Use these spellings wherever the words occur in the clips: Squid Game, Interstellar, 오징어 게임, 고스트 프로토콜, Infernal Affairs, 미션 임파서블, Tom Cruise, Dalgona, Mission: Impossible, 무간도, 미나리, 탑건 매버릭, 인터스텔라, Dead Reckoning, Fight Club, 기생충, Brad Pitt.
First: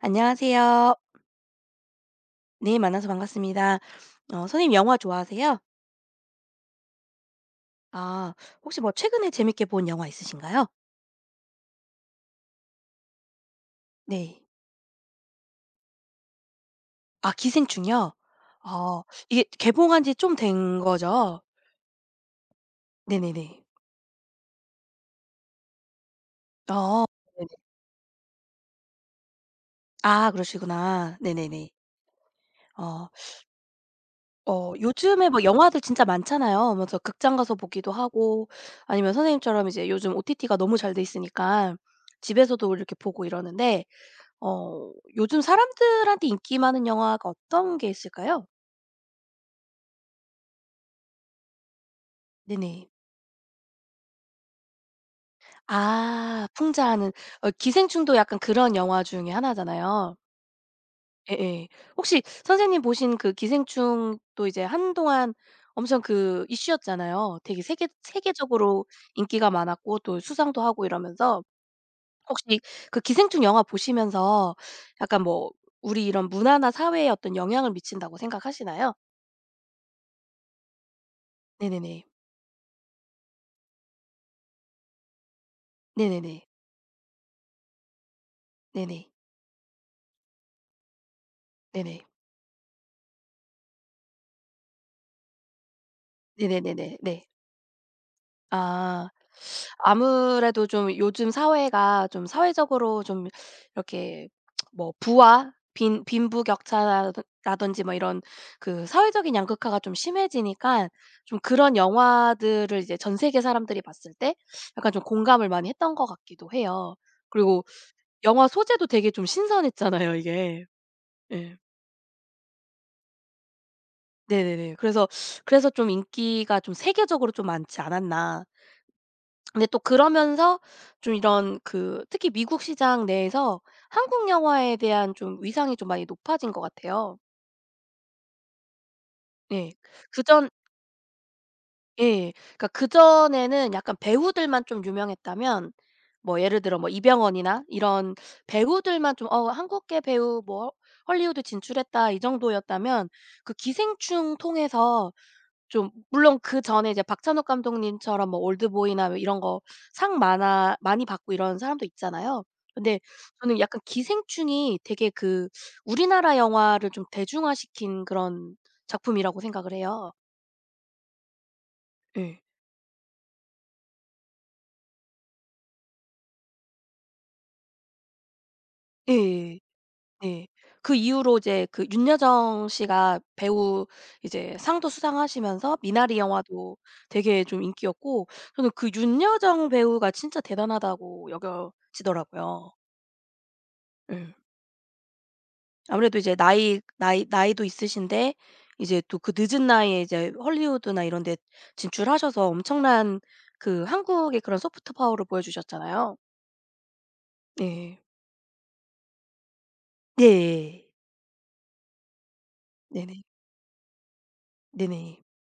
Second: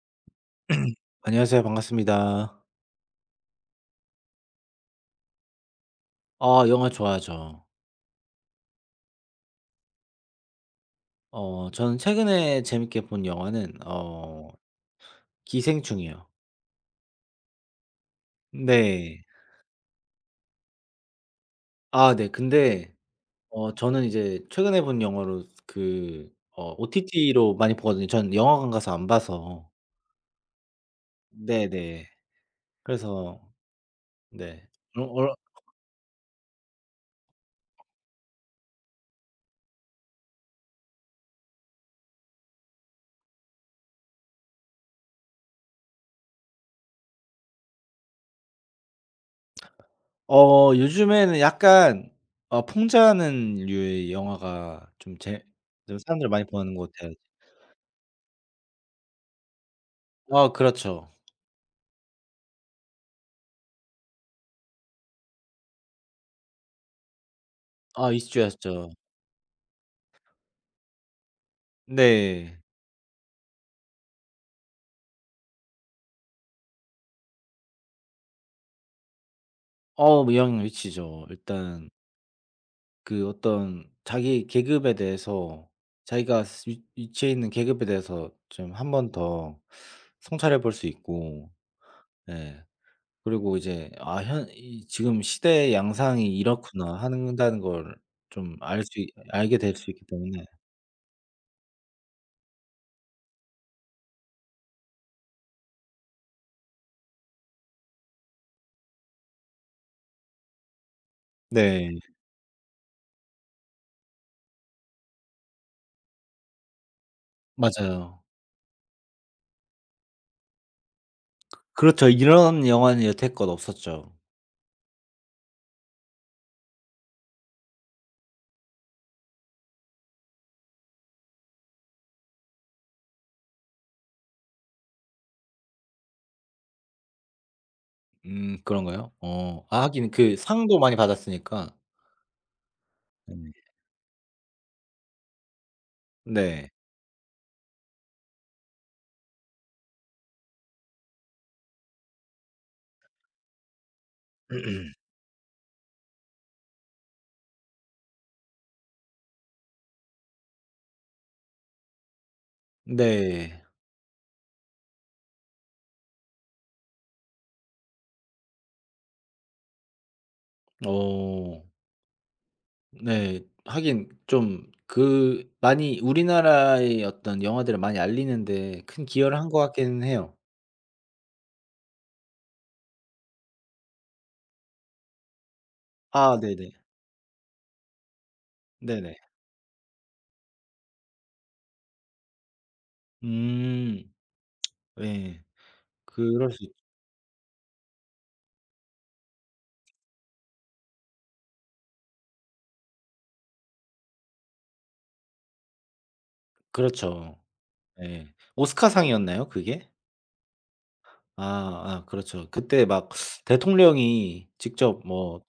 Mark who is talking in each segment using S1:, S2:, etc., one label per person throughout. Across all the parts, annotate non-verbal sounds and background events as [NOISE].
S1: 안녕하세요.
S2: 안녕하세요. 반갑습니다.
S1: 네, 만나서 반갑습니다. 선생님 영화 좋아하세요?
S2: 아, 영화 좋아하죠.
S1: 아, 혹시 뭐 최근에 재밌게 본 영화 있으신가요?
S2: 저는 최근에 재밌게 본 영화는
S1: 네.
S2: 기생충이요.
S1: 아, 기생충이요? 어,
S2: 네.
S1: 이게 개봉한 지 좀 된 거죠?
S2: 아, 네. 근데
S1: 네네네.
S2: 저는 이제 최근에 본 영화로 그
S1: 어, 네네.
S2: OTT로 많이 보거든요. 전 영화관 가서 안 봐서.
S1: 아, 그러시구나. 네네네.
S2: 네네.
S1: 어,
S2: 그래서 네.
S1: 요즘에 뭐
S2: 어
S1: 영화들 진짜 많잖아요. 그래서 극장 가서 보기도 하고, 아니면 선생님처럼 이제 요즘 OTT가 너무 잘 돼 있으니까 집에서도 이렇게 보고 이러는데, 요즘 사람들한테 인기 많은 영화가 어떤 게 있을까요?
S2: 요즘에는 약간
S1: 네네.
S2: 풍자하는 류의 영화가 좀 제 좀 사람들이 많이
S1: 아
S2: 보는 것
S1: 풍자하는.
S2: 같아요.
S1: 기생충도 약간 그런 영화 중에 하나잖아요.
S2: 아, 그렇죠.
S1: 예예. 혹시 선생님 보신 그 기생충도 이제 한동안 엄청 그 이슈였잖아요. 되게 세계
S2: 아,
S1: 세계적으로
S2: 이슈였죠.
S1: 인기가 많았고 또 수상도 하고 이러면서, 혹시
S2: 네.
S1: 그 기생충 영화 보시면서 약간 뭐 우리 이런 문화나 사회에 어떤 영향을 미친다고 생각하시나요?
S2: 미양위치죠, 일단
S1: 네네네.
S2: 그 어떤 자기 계급에 대해서, 자기가
S1: 네네네.
S2: 스 위 위치해 있는 계급에 대해서 좀 한
S1: 네네.
S2: 번 더 성찰해 볼 수 있고,
S1: 네네.
S2: 예, 그리고 이제 '아, 현 이 지금 시대의 양상이 이렇구나.'
S1: 네네네네. 네.
S2: 한다는 걸 좀 알 수
S1: 아.
S2: 알게 될 수 있기 때문에.
S1: 아무래도 좀 요즘 사회가 좀 사회적으로 좀 이렇게 뭐 부와 빈 빈부격차라든 라든지 뭐 이런 그 사회적인 양극화가 좀 심해지니까 좀 그런
S2: 네.
S1: 영화들을 이제 전 세계 사람들이 봤을 때 약간 좀 공감을 많이 했던 것 같기도 해요. 그리고
S2: 맞아요.
S1: 영화 소재도 되게 좀 신선했잖아요 이게. 예.
S2: 그렇죠. 이런 영화는 여태껏 없었죠.
S1: 네네네. 그래서 좀 인기가 좀 세계적으로 좀 많지 않았나. 근데 또 그러면서 좀 이런 그 특히 미국 시장 내에서 한국 영화에 대한 좀 위상이 좀 많이 높아진 것 같아요.
S2: 그런가요?
S1: 예.
S2: 하긴 그
S1: 그전
S2: 상도 많이 받았으니까.
S1: 예. 그러니까
S2: 네.
S1: 그전에는 약간 배우들만 좀 유명했다면 뭐 예를
S2: 네.
S1: 들어 뭐 이병헌이나 이런 배우들만 좀 '어 한국계 배우 뭐 헐리우드 진출했다.' 이 정도였다면 그 기생충 통해서 좀 물론 그전에 이제 박찬욱 감독님처럼 뭐 올드보이나 뭐 이런 거 상 많아 많이 받고 이런 사람도 있잖아요. 근데 저는
S2: 네.
S1: 약간 기생충이 되게 그 우리나라 영화를 좀 대중화시킨 그런 작품이라고 생각을 해요.
S2: 어
S1: 예.
S2: 네. 하긴 좀 그 많이 우리나라의 어떤 영화들을 많이 알리는 데 큰 기여를 한
S1: 예예예.
S2: 것 같기는 해요.
S1: 예. 그 이후로 이제 그 윤여정 씨가 배우 이제 상도 수상하시면서 미나리
S2: 아, 네네.
S1: 영화도 되게 좀 인기였고 저는 그
S2: 네네.
S1: 윤여정 배우가 진짜 대단하다고 여겨지더라고요.
S2: 음.
S1: 예.
S2: 예.
S1: 아무래도 이제
S2: 그럴 수 있
S1: 나이도 있으신데 이제 또 그 늦은 나이에 이제 헐리우드나 이런 데 진출하셔서 엄청난 그 한국의 그런 소프트 파워를 보여주셨잖아요.
S2: 그렇죠.
S1: 네.
S2: 예. 오스카상이었나요, 그게?
S1: 네.
S2: 아 아, 그렇죠. 그때 막
S1: 네네.
S2: 대통령이 직접
S1: 네네.
S2: 뭐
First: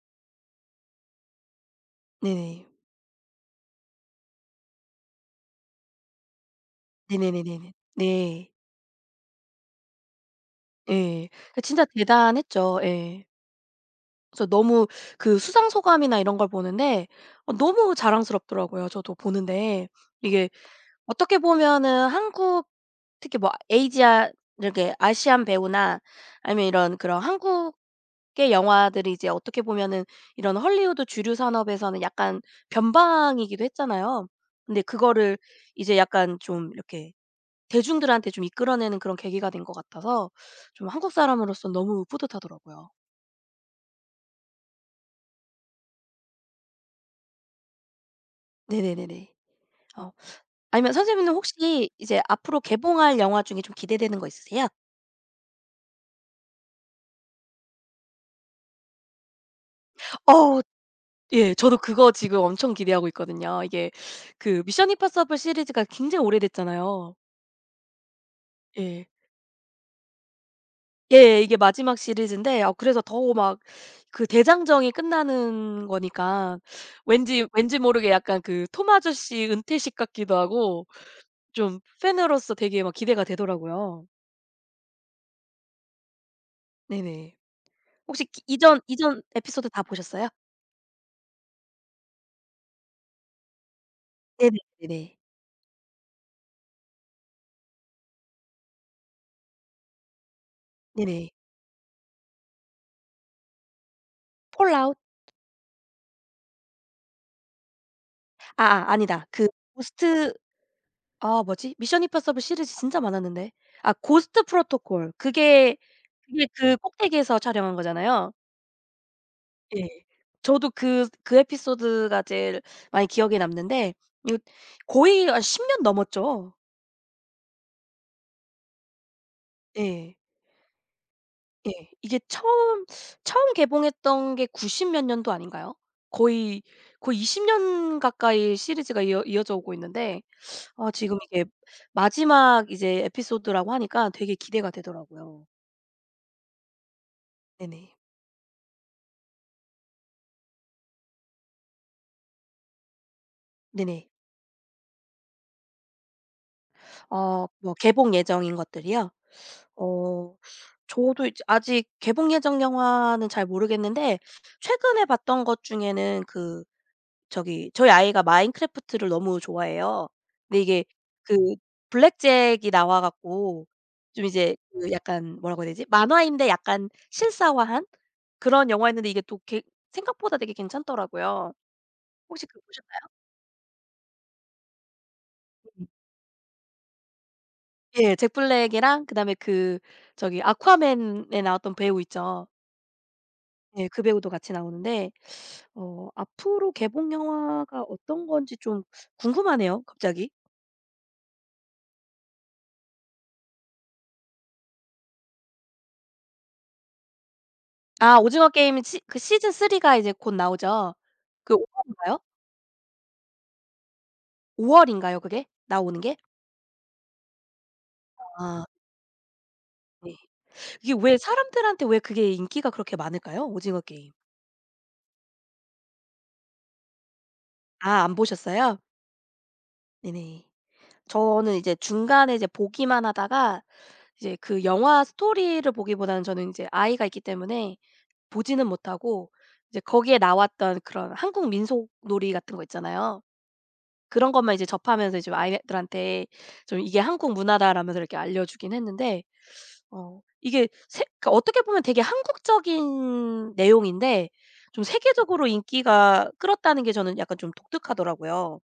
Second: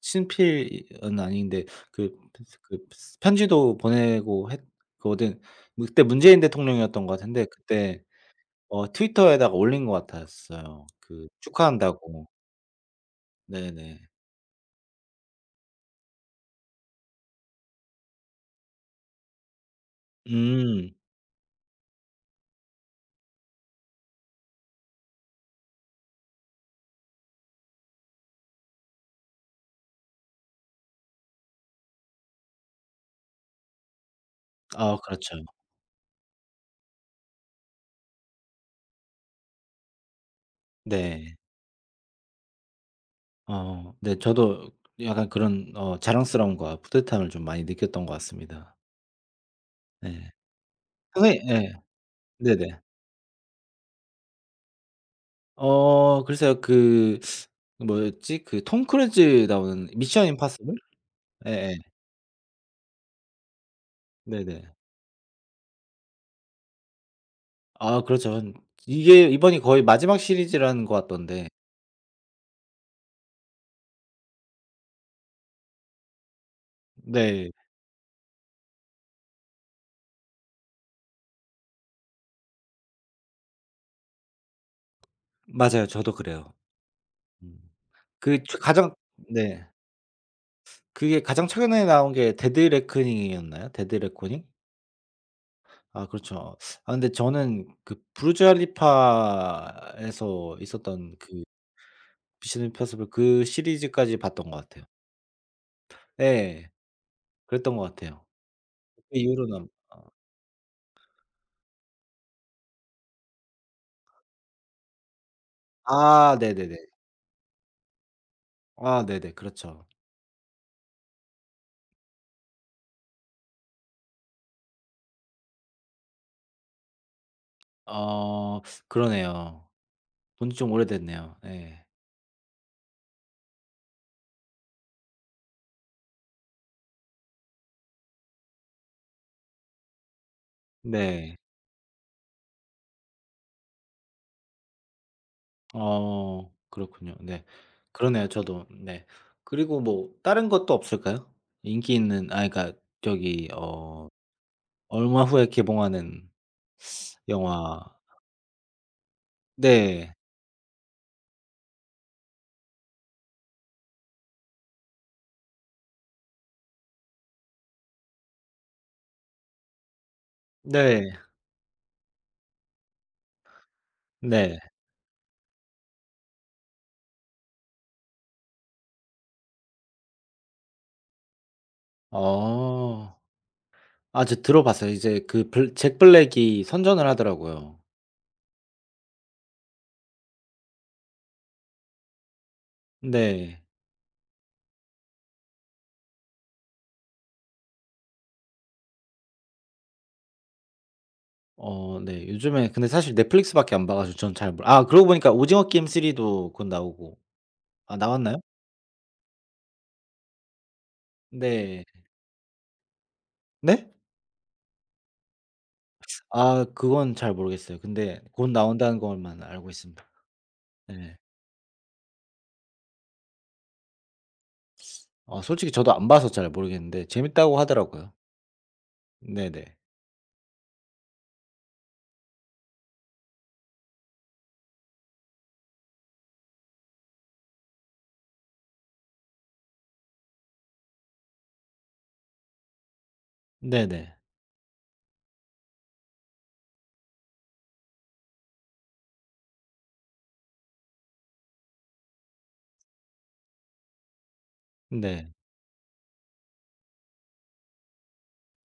S2: 친필은 아닌데, 그
S1: 네네.
S2: 그 편지도 보내고 했거든. 그때 문재인 대통령이었던 것 같은데,
S1: 네네네네네.
S2: 그때
S1: 네.
S2: 트위터에다가 올린 것 같았어요. 그
S1: 예. 그 진짜
S2: 축하한다고.
S1: 대단했죠. 예.
S2: 네네.
S1: 그래서 너무 그 수상 소감이나 이런 걸 보는데 너무 자랑스럽더라고요, 저도 보는데. 이게
S2: 음.
S1: 어떻게 보면은 한국, 특히 뭐 아시아, 이렇게 아시안 배우나 아니면 이런 그런 한국의 영화들이 이제 어떻게 보면은 이런 헐리우드 주류 산업에서는 약간 변방이기도 했잖아요. 근데
S2: 아,
S1: 그거를
S2: 그렇죠.
S1: 이제 약간 좀 이렇게 대중들한테 좀 이끌어내는 그런 계기가 된 것 같아서 좀 한국
S2: 네.
S1: 사람으로서 너무 뿌듯하더라고요.
S2: 네, 저도 약간 그런 자랑스러움과 뿌듯함을 좀 많이 느꼈던 것 같습니다.
S1: 네네네네. 어.
S2: 네.
S1: 아니면 선생님은
S2: 선생님, 예.
S1: 혹시 이제 앞으로
S2: 네네.
S1: 개봉할 영화 중에 좀 기대되는 거 있으세요?
S2: 글쎄요. 그 뭐였지? 그 톰 크루즈 나오는 미션
S1: 어우.
S2: 임파서블?
S1: 예.
S2: 예예.
S1: 저도 그거 지금 엄청 기대하고 있거든요. 이게 그
S2: 네네.
S1: 미션 임파서블 시리즈가 굉장히 오래됐잖아요.
S2: 아, 그렇죠.
S1: 예.
S2: 이게 이번이 거의 마지막 시리즈라는 것
S1: 예.
S2: 같던데.
S1: 이게 마지막 시리즈인데 아 그래서 더 막 그 대장정이 끝나는 거니까 왠지
S2: 네.
S1: 왠지 모르게 약간 그 톰 아저씨 은퇴식 같기도 하고 좀 팬으로서 되게 막 기대가 되더라고요.
S2: 맞아요. 저도 그래요.
S1: 네네.
S2: 음.
S1: 혹시
S2: 그
S1: 기
S2: 최
S1: 이전
S2: 가장,
S1: 이전
S2: 네,
S1: 에피소드 다 보셨어요?
S2: 그게 가장 최근에 나온 게 데드 레코닝이었나요? 데드 레코닝?
S1: 네네. 네네.
S2: 아, 그렇죠. 아, 근데 저는 그 부르즈 할리파에서 있었던
S1: 네네.
S2: 그 미션 임파서블 그 시리즈까지 봤던 것 같아요.
S1: 폴아웃?
S2: 예. 그랬던 것 같아요.
S1: 아아
S2: 그
S1: 아니다. 그
S2: 이후로는.
S1: 고스트. 아 뭐지? 미션 임파서블 시리즈 진짜 많았는데. 아 고스트 프로토콜. 그게
S2: 아,
S1: 그게 그
S2: 네네네.
S1: 꼭대기에서 촬영한 거잖아요.
S2: 아, 네네.
S1: 예.
S2: 그렇죠.
S1: 저도 그 에피소드가 제일 많이 기억에 남는데 이거 거의 한 10년 넘었죠.
S2: 어 그러네요.
S1: 예.
S2: 본지 좀 오래됐네요.
S1: 예.
S2: 예.
S1: 이게 처음 개봉했던 게 90몇 년도 아닌가요? 거의, 거의 20년 가까이 시리즈가 이어져 오고 있는데 아 지금
S2: 네.
S1: 이게 마지막 이제 에피소드라고 하니까 되게 기대가 되더라고요.
S2: 그렇군요. 네.
S1: 네네.
S2: 그러네요, 저도. 네. 그리고 뭐 다른 것도 없을까요? 인기 있는, 아, 그러니까 저기
S1: 네네.
S2: 얼마 후에 개봉하는
S1: 뭐
S2: 영화.
S1: 개봉 예정인 것들이요?
S2: 네.
S1: 어 저도 이제 아직 개봉 예정 영화는 잘 모르겠는데 최근에 봤던 것 중에는 그 저기 저희 아이가 마인크래프트를 너무 좋아해요. 근데 이게
S2: 네.
S1: 그 블랙잭이 나와 갖고 좀 이제
S2: 네.
S1: 그 약간 뭐라고 해야 되지? 만화인데 약간 실사화한 그런 영화였는데 이게 또 개 생각보다 되게 괜찮더라고요. 혹시 그거 보셨나요?
S2: 어. 아, 저 들어봤어요. 이제 그 블 잭 블랙이 선전을 하더라고요.
S1: 예. 잭 블랙이랑 그다음에 그 저기 아쿠아맨에 나왔던 배우 있죠.
S2: 네.
S1: 예. 그 배우도 같이 나오는데 앞으로 개봉 영화가 어떤 건지 좀 궁금하네요 갑자기.
S2: 네. 요즘에 근데 사실 넷플릭스밖에 안 봐 가지고 전 잘 몰라. 아, 그러고 보니까 오징어 게임 3도 곧 나오고. 아,
S1: 아
S2: 나왔나요?
S1: 오징어 게임 시 그 시즌 3가 이제 곧 나오죠. 그 5
S2: 네.
S1: 월인가요?
S2: 네?
S1: 5 월인가요 그게? 나오는 게?
S2: 아, 그건 잘 모르겠어요. 근데 곧
S1: 아
S2: 나온다는 것만 알고 있습니다.
S1: 네. 이게
S2: 네.
S1: 왜 사람들한테 왜 그게 인기가 그렇게 많을까요? 오징어 게임.
S2: 솔직히 저도 안 봐서 잘 모르겠는데 재밌다고
S1: 아
S2: 하더라고요.
S1: 안 보셨어요?
S2: 네네.
S1: 네네. 저는 이제 중간에 이제 보기만 하다가 이제 그 영화 스토리를 보기보다는 저는 인제 아이가 있기 때문에 보지는 못하고 이제 거기에 나왔던 그런 한국 민속놀이 같은 거 있잖아요.
S2: 네네.
S1: 그런 것만 이제 접하면서 이제 아이들한테 좀 "이게 한국 문화다."라면서 이렇게 알려주긴 했는데 어 이게 세 그러니까 어떻게 보면 되게 한국적인 내용인데 좀
S2: 네.
S1: 세계적으로 인기가 끌었다는 게 저는 약간 좀 독특하더라고요.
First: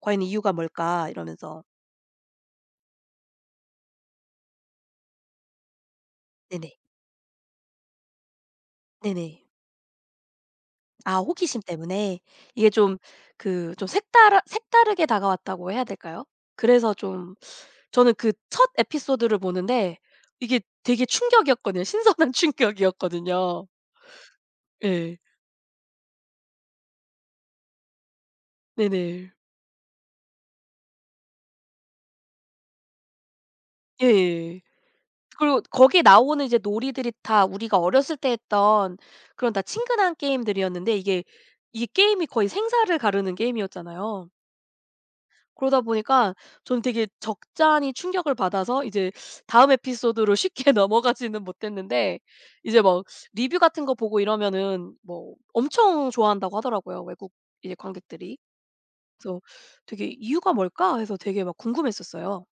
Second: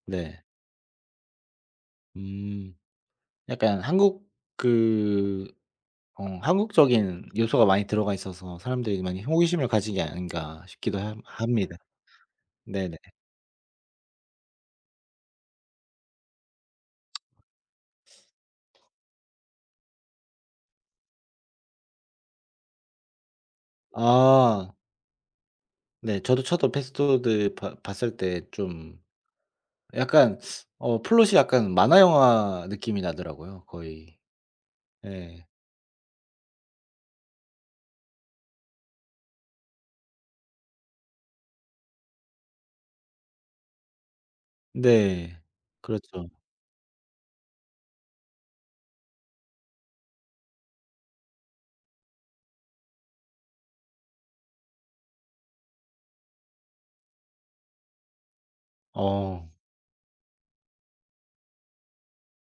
S1: '과연
S2: 네.
S1: 이유가 뭘까?' 이러면서.
S2: 음. 약간 한국 그 어
S1: 네네.
S2: 한국적인 요소가 많이 들어가 있어서 사람들이 많이
S1: 네네.
S2: 호기심을 가진 게 아닌가 싶기도
S1: 아
S2: 함
S1: 호기심
S2: 합니다.
S1: 때문에. 이게
S2: 네네.
S1: 좀 그 좀 색다르게 다가왔다고 해야 될까요? 그래서 좀 저는 그 첫 에피소드를 보는데 이게 되게 충격이었거든요. 신선한 [LAUGHS] 충격이었거든요.
S2: 아,
S1: 예.
S2: 네. 저도 첫업 에피소드 봐 봤을 때 좀
S1: 네네.
S2: 약간 플롯이 약간 만화 영화 느낌이 나더라고요, 거의.
S1: 예예.
S2: 예.
S1: 그리고 거기에 나오는 이제 놀이들이 다 우리가 어렸을 때 했던 그런 다 친근한 게임들이었는데 이게 이 게임이 거의 생사를 가르는 게임이었잖아요.
S2: 네.
S1: 그러다
S2: 그렇죠.
S1: 보니까 저는 되게 적잖이 충격을 받아서 이제 다음 에피소드로 쉽게 [LAUGHS] 넘어가지는 못했는데 이제 막 리뷰 같은 거 보고 이러면은 뭐 엄청 좋아한다고 하더라고요, 외국 이제 관객들이. 그래서
S2: 어.
S1: 되게 '이유가 뭘까?' 해서 되게 막 궁금했었어요.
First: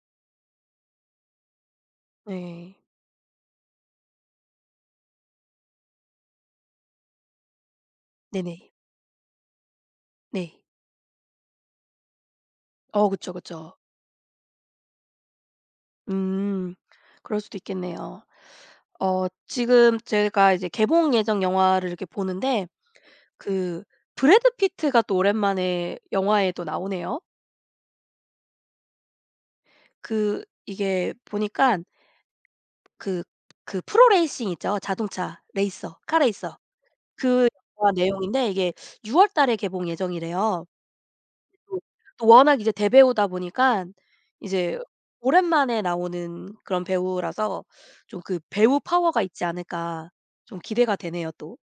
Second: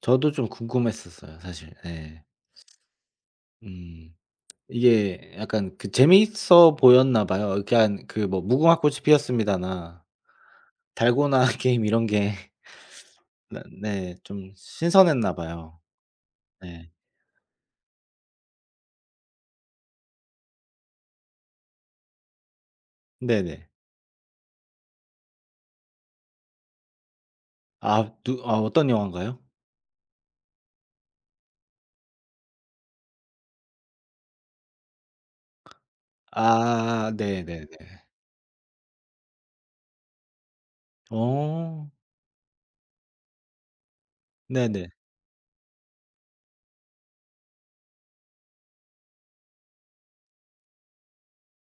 S2: 저도 좀 궁금했었어요, 사실. 예.
S1: 네.
S2: 음. 이게 약간 그 재미있어 보였나 봐요. 그러니깐 그 뭐
S1: 네네.
S2: 무궁화꽃이 피었습니다나
S1: 네.
S2: 달고나 [LAUGHS] 게임 이런 게
S1: 그쵸,
S2: 나
S1: 그쵸.
S2: 네, 좀 신선했나 봐요.
S1: 음.
S2: 네.
S1: 그럴 수도 있겠네요. 지금 제가 이제 개봉 예정 영화를 이렇게 보는데
S2: 네네.
S1: 그 브래드 피트가 또 오랜만에 영화에 또 나오네요.
S2: 아, 누 아 어떤 영화인가요?
S1: 그 이게 보니까 그 그 프로 레이싱 있죠. 자동차 레이서, 카 레이서.
S2: 아,
S1: 그
S2: 네네네.
S1: 영화 내용인데 이게 6월 달에 개봉 예정이래요. 또
S2: 어.
S1: 또 워낙 이제 대배우다 보니까 이제
S2: 네네.
S1: 오랜만에 나오는 그런 배우라서 좀 그 '배우 파워가 있지 않을까.' 좀 기대가 되네요 또.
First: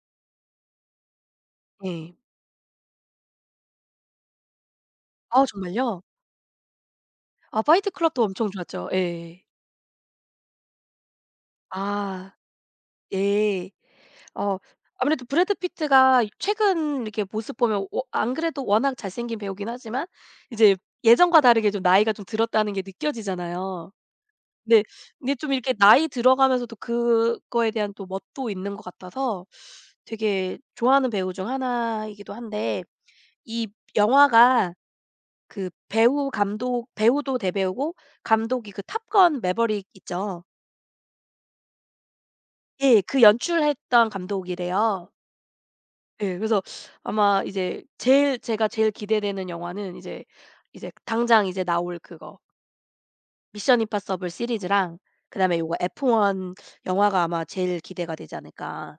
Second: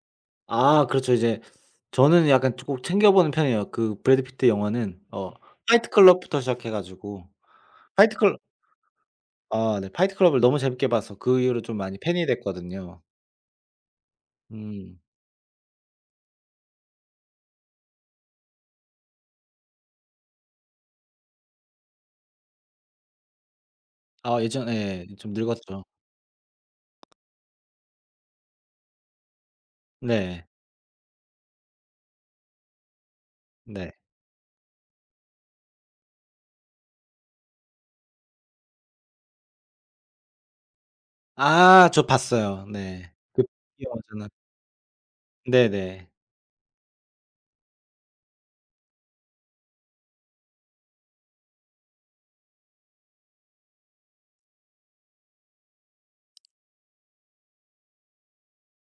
S2: 아, 그렇죠. 이제
S1: 예.
S2: 저는 약간 좀 꼭 챙겨 보는 편이에요. 그 브래드 피트 영화는
S1: 아
S2: 파이트
S1: 정말요?
S2: 클럽부터 시작해 가지고,
S1: 아 파이트
S2: 파이트
S1: 클럽도
S2: 클럽
S1: 엄청 좋았죠. 예.
S2: 아, 네. 파이트 클럽을 너무 재밌게 봐서 그 이후로 좀 많이 팬이
S1: 아
S2: 됐거든요.
S1: 예. 어
S2: 음.
S1: 아무래도 브래드 피트가 최근 이렇게 모습 보면 워 안 그래도 워낙 잘생긴 배우긴 하지만 이제 예전과 다르게 좀 나이가 좀 들었다는 게 느껴지잖아요.
S2: 아, 예전
S1: 네.
S2: 에 좀
S1: 근데 좀 이렇게
S2: 늙었죠.
S1: 나이 들어가면서도 그거에 대한 또 멋도 있는 것 같아서
S2: 네.
S1: 되게 좋아하는 배우 중 하나이기도 한데 이
S2: 네.
S1: 영화가 그 배우 감독 배우도 대배우고 감독이 그 탑건 매버릭 있죠.
S2: 아, 저 봤어요.
S1: 예.
S2: 네.
S1: 그
S2: 그
S1: 연출했던
S2: 영화잖아.
S1: 감독이래요.
S2: 네네.
S1: 예. 그래서 아마 이제 제일 제가 제일 기대되는 영화는 이제 당장 이제 나올 그거 미션 임파서블 시리즈랑 그다음에 요거 F1 영화가 아마 제일 기대가 되지 않을까.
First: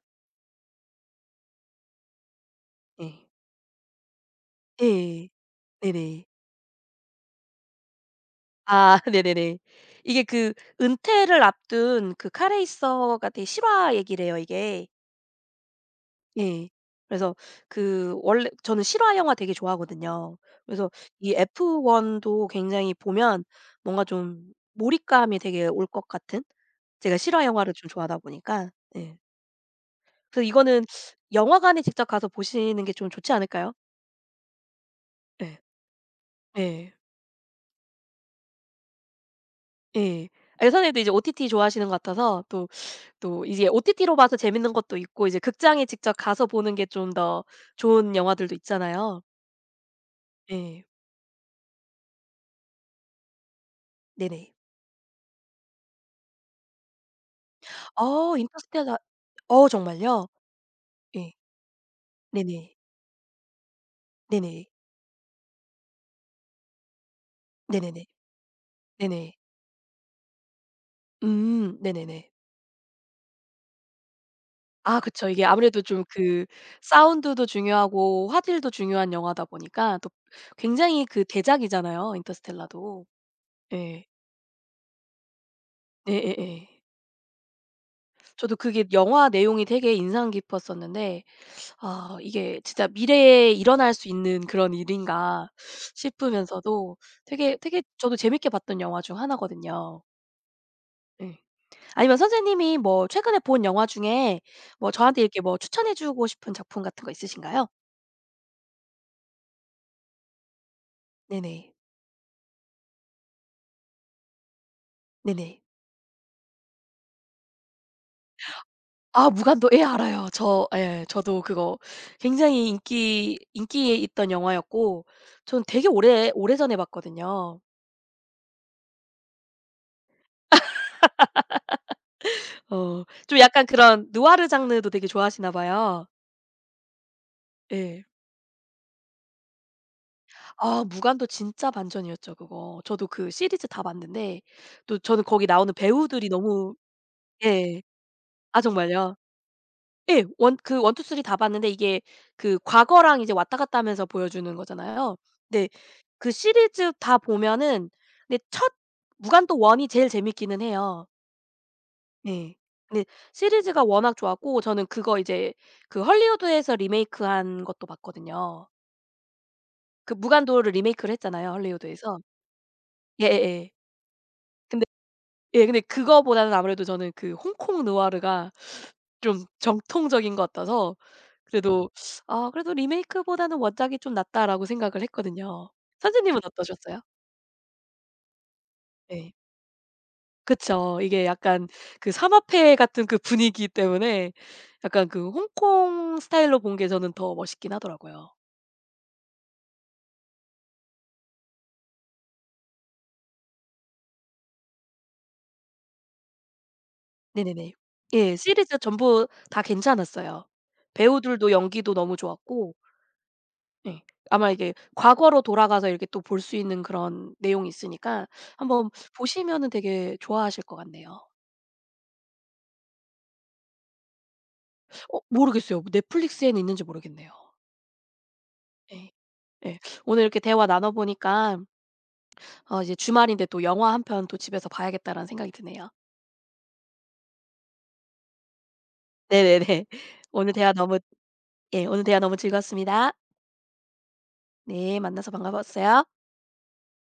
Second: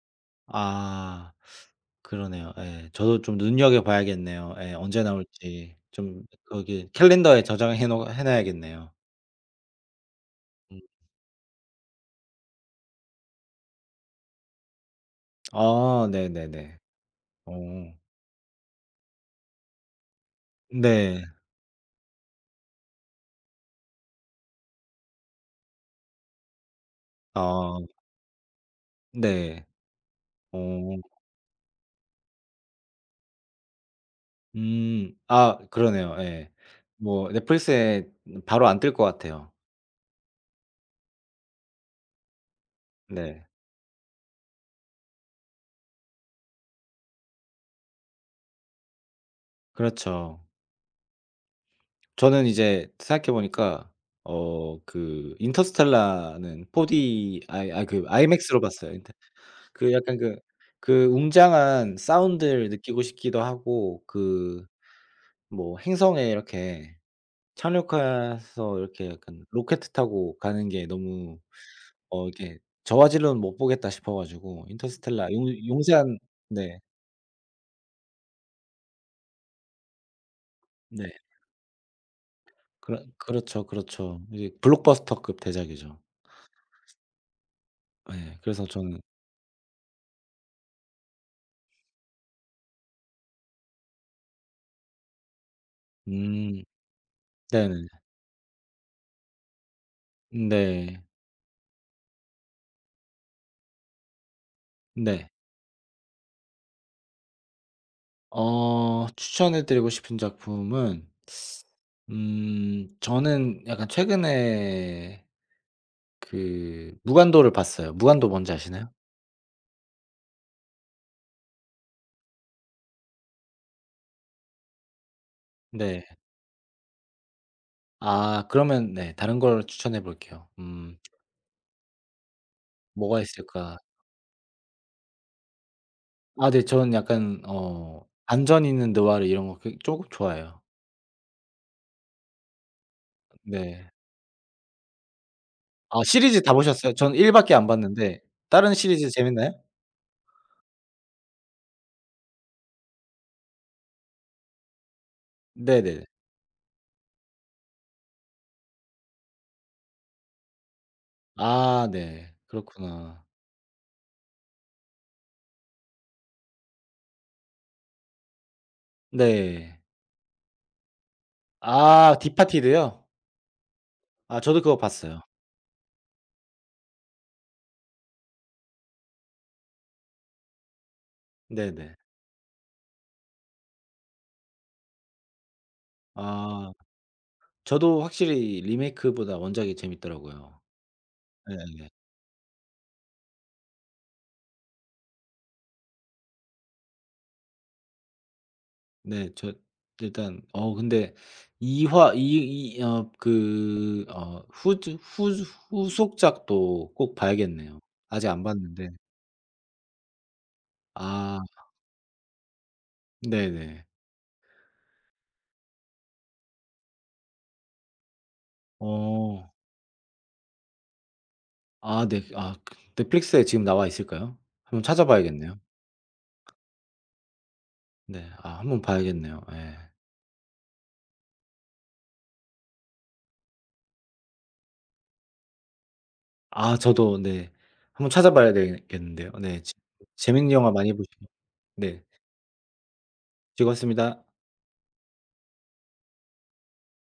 S2: 아. 그러네요. 예.
S1: 예.
S2: 저도 좀 눈여겨 봐야겠네요. 예. 언제
S1: 예.
S2: 나올지 좀
S1: 네네.
S2: 거기 캘린더에 저장해 놓 해 놔야겠네요.
S1: 아 [LAUGHS] 네네네. 이게 그
S2: 음.
S1: 은퇴를 앞둔 그 카레이서가 되게 실화 얘기래요 이게.
S2: 아,
S1: 예.
S2: 네네네.
S1: 그래서
S2: 어.
S1: 그 원래 저는 실화 영화 되게 좋아하거든요. 그래서
S2: 네.
S1: 이 F1도 굉장히 보면 뭔가 좀 몰입감이 되게 올 것 같은? 제가 실화 영화를
S2: 아,
S1: 좀 좋아하다 보니까. 예.
S2: 네.
S1: 그래서 이거는
S2: 어.
S1: 영화관에 직접 가서 보시는 게 좀 좋지 않을까요?
S2: 음. 아,
S1: 예.
S2: 그러네요. 예.
S1: 예.
S2: 뭐 넷플릭스에 바로 안 뜰 것 같아요.
S1: 예. 아선에도 이제 OTT 좋아하시는 것 같아서 또 또
S2: 네.
S1: 이제 OTT로 봐서 재밌는 것도 있고 이제 극장에 직접 가서 보는 게 좀 더 좋은 영화들도 있잖아요.
S2: 그렇죠.
S1: 예.
S2: 저는 이제 생각해 보니까
S1: 네네.
S2: 그 인터스텔라는 4D 아이 아이 그 IMAX로 봤어요.
S1: 인터스텔라.
S2: 인터 그 약간
S1: 정말요?
S2: 그
S1: 예.
S2: 웅장한 사운드를
S1: 네네.
S2: 느끼고 싶기도 하고,
S1: 네네.
S2: 뭐 행성에 이렇게
S1: 네네네.
S2: 착륙해서 이렇게
S1: 네네.
S2: 약간 로켓 타고 가는 게 너무
S1: 음. 네네네.
S2: 이렇게 저화질로는 못 보겠다 싶어 가지고
S1: 아 그쵸.
S2: 인터스텔라,
S1: 이게
S2: 용
S1: 아무래도 좀
S2: 용산.
S1: 그
S2: 네.
S1: 사운드도 중요하고 화질도 중요한 영화다 보니까 또 굉장히
S2: 네.
S1: 그 대작이잖아요, 인터스텔라도.
S2: 그렇죠,
S1: 예.
S2: 그렇죠. 이제 블록버스터급 대작이죠.
S1: 예예예.
S2: 예.
S1: 저도
S2: 그래서
S1: 그게
S2: 저는,
S1: 영화 내용이 되게 인상 깊었었는데 '아 이게 진짜 미래에 일어날 수 있는 그런 일인가.'
S2: 음,
S1: 싶으면서도 되게 되게
S2: 네네.
S1: 저도 재밌게 봤던 영화 중 하나거든요.
S2: 네.
S1: 예. 아니면 선생님이 뭐 최근에 본 영화 중에 뭐 저한테
S2: 네.
S1: 이렇게 뭐 추천해 주고 싶은 작품 같은 거 있으신가요?
S2: 추천해 드리고 싶은 작품은,
S1: 네네.
S2: 저는 약간 최근에
S1: 네네.
S2: 그 무간도를 봤어요. 무간도 뭔지 아시나요?
S1: 아 무간도 예 알아요. 저 예 저도 그거 굉장히 인기에 있던 영화였고 전 되게
S2: 네.
S1: 오래 오래전에 봤거든요.
S2: 아, 그러면, 네, 다른 걸 추천해 볼게요. 뭐가
S1: 좀 약간
S2: 있을까?
S1: 그런 누아르 장르도 되게 좋아하시나 봐요.
S2: 아, 네, 저는 약간
S1: 예.
S2: 반전 있는 느와르 이런 거 그 쪼금 좋아해요.
S1: 아 무간도 진짜 반전이었죠 그거. 저도 그 시리즈 다
S2: 네.
S1: 봤는데 또 저는 거기 나오는
S2: 아,
S1: 배우들이
S2: 시리즈 다
S1: 너무.
S2: 보셨어요? 전 1 밖에 안
S1: 예.
S2: 봤는데
S1: 아
S2: 다른 시리즈
S1: 정말요?
S2: 재밌나요?
S1: 예. 원 그 1, 2, 3 다 봤는데 이게 그 과거랑 이제 왔다 갔다 하면서 보여주는 거잖아요. 네,
S2: 네네.
S1: 그 시리즈 다 보면은 근데 첫 무간도 1이 제일 재밌기는 해요.
S2: 아, 네.
S1: 네. 근데
S2: 그렇구나.
S1: 시리즈가 워낙 좋았고 저는 그거 이제 그 할리우드에서 리메이크한 것도 봤거든요.
S2: 네.
S1: 그 무간도를 리메이크를 했잖아요,
S2: 아,
S1: 할리우드에서.
S2: 디파티드요?
S1: 예예예.
S2: 아, 저도 그거
S1: 근데
S2: 봤어요.
S1: 예 근데 그거보다는 아무래도 저는 그 홍콩 느와르가 좀 정통적인 것 같아서 그래도
S2: 네네.
S1: '아 그래도 리메이크보다는 원작이 좀 낫다.'라고 생각을 했거든요. 선생님은
S2: 아,
S1: 어떠셨어요?
S2: 저도 확실히
S1: 네.
S2: 리메이크보다 원작이 재밌더라고요.
S1: 그쵸. 이게 약간
S2: 예예.
S1: 그 삼합회 같은 그 분위기 때문에 약간 그 홍콩 스타일로 본 게 저는 더 멋있긴 하더라고요.
S2: 네. 저 일단 근데 이화 이 이 어 그 어 후즈 후즈 후속작도 꼭
S1: 네네네.
S2: 봐야겠네요. 아직
S1: 예.
S2: 안
S1: 시리즈
S2: 봤는데.
S1: 전부 다 괜찮았어요.
S2: 아,
S1: 배우들도 연기도 너무 좋았고
S2: 네네.
S1: 예. 아마 이게 과거로 돌아가서 이렇게 또 볼 수 있는 그런 내용이 있으니까 한번
S2: 어.
S1: 보시면은 되게 좋아하실 것 같네요.
S2: 아, 네. 아, 그 넷플릭스에 지금 나와 있을까요? 한번 찾아봐야겠네요.
S1: 모르겠어요. 넷플릭스에는 있는지 모르겠네요.
S2: 네. 아, 한번
S1: 예.
S2: 봐야겠네요. 예.
S1: 예. 오늘 이렇게 대화 나눠 보니까 이제 주말인데 또 '영화 한 편 또 집에서 봐야겠다.'라는 생각이 드네요.
S2: 아, 저도 네. 한번 찾아봐야 되겠는데요. 네. 재
S1: 네네네.
S2: 재밌는
S1: 오늘
S2: 영화
S1: 대화
S2: 많이
S1: 너무
S2: 보시고,
S1: 예
S2: 네,
S1: 오늘 대화 너무 즐거웠습니다.
S2: 즐거웠습니다.
S1: 네. 만나서 반가웠어요.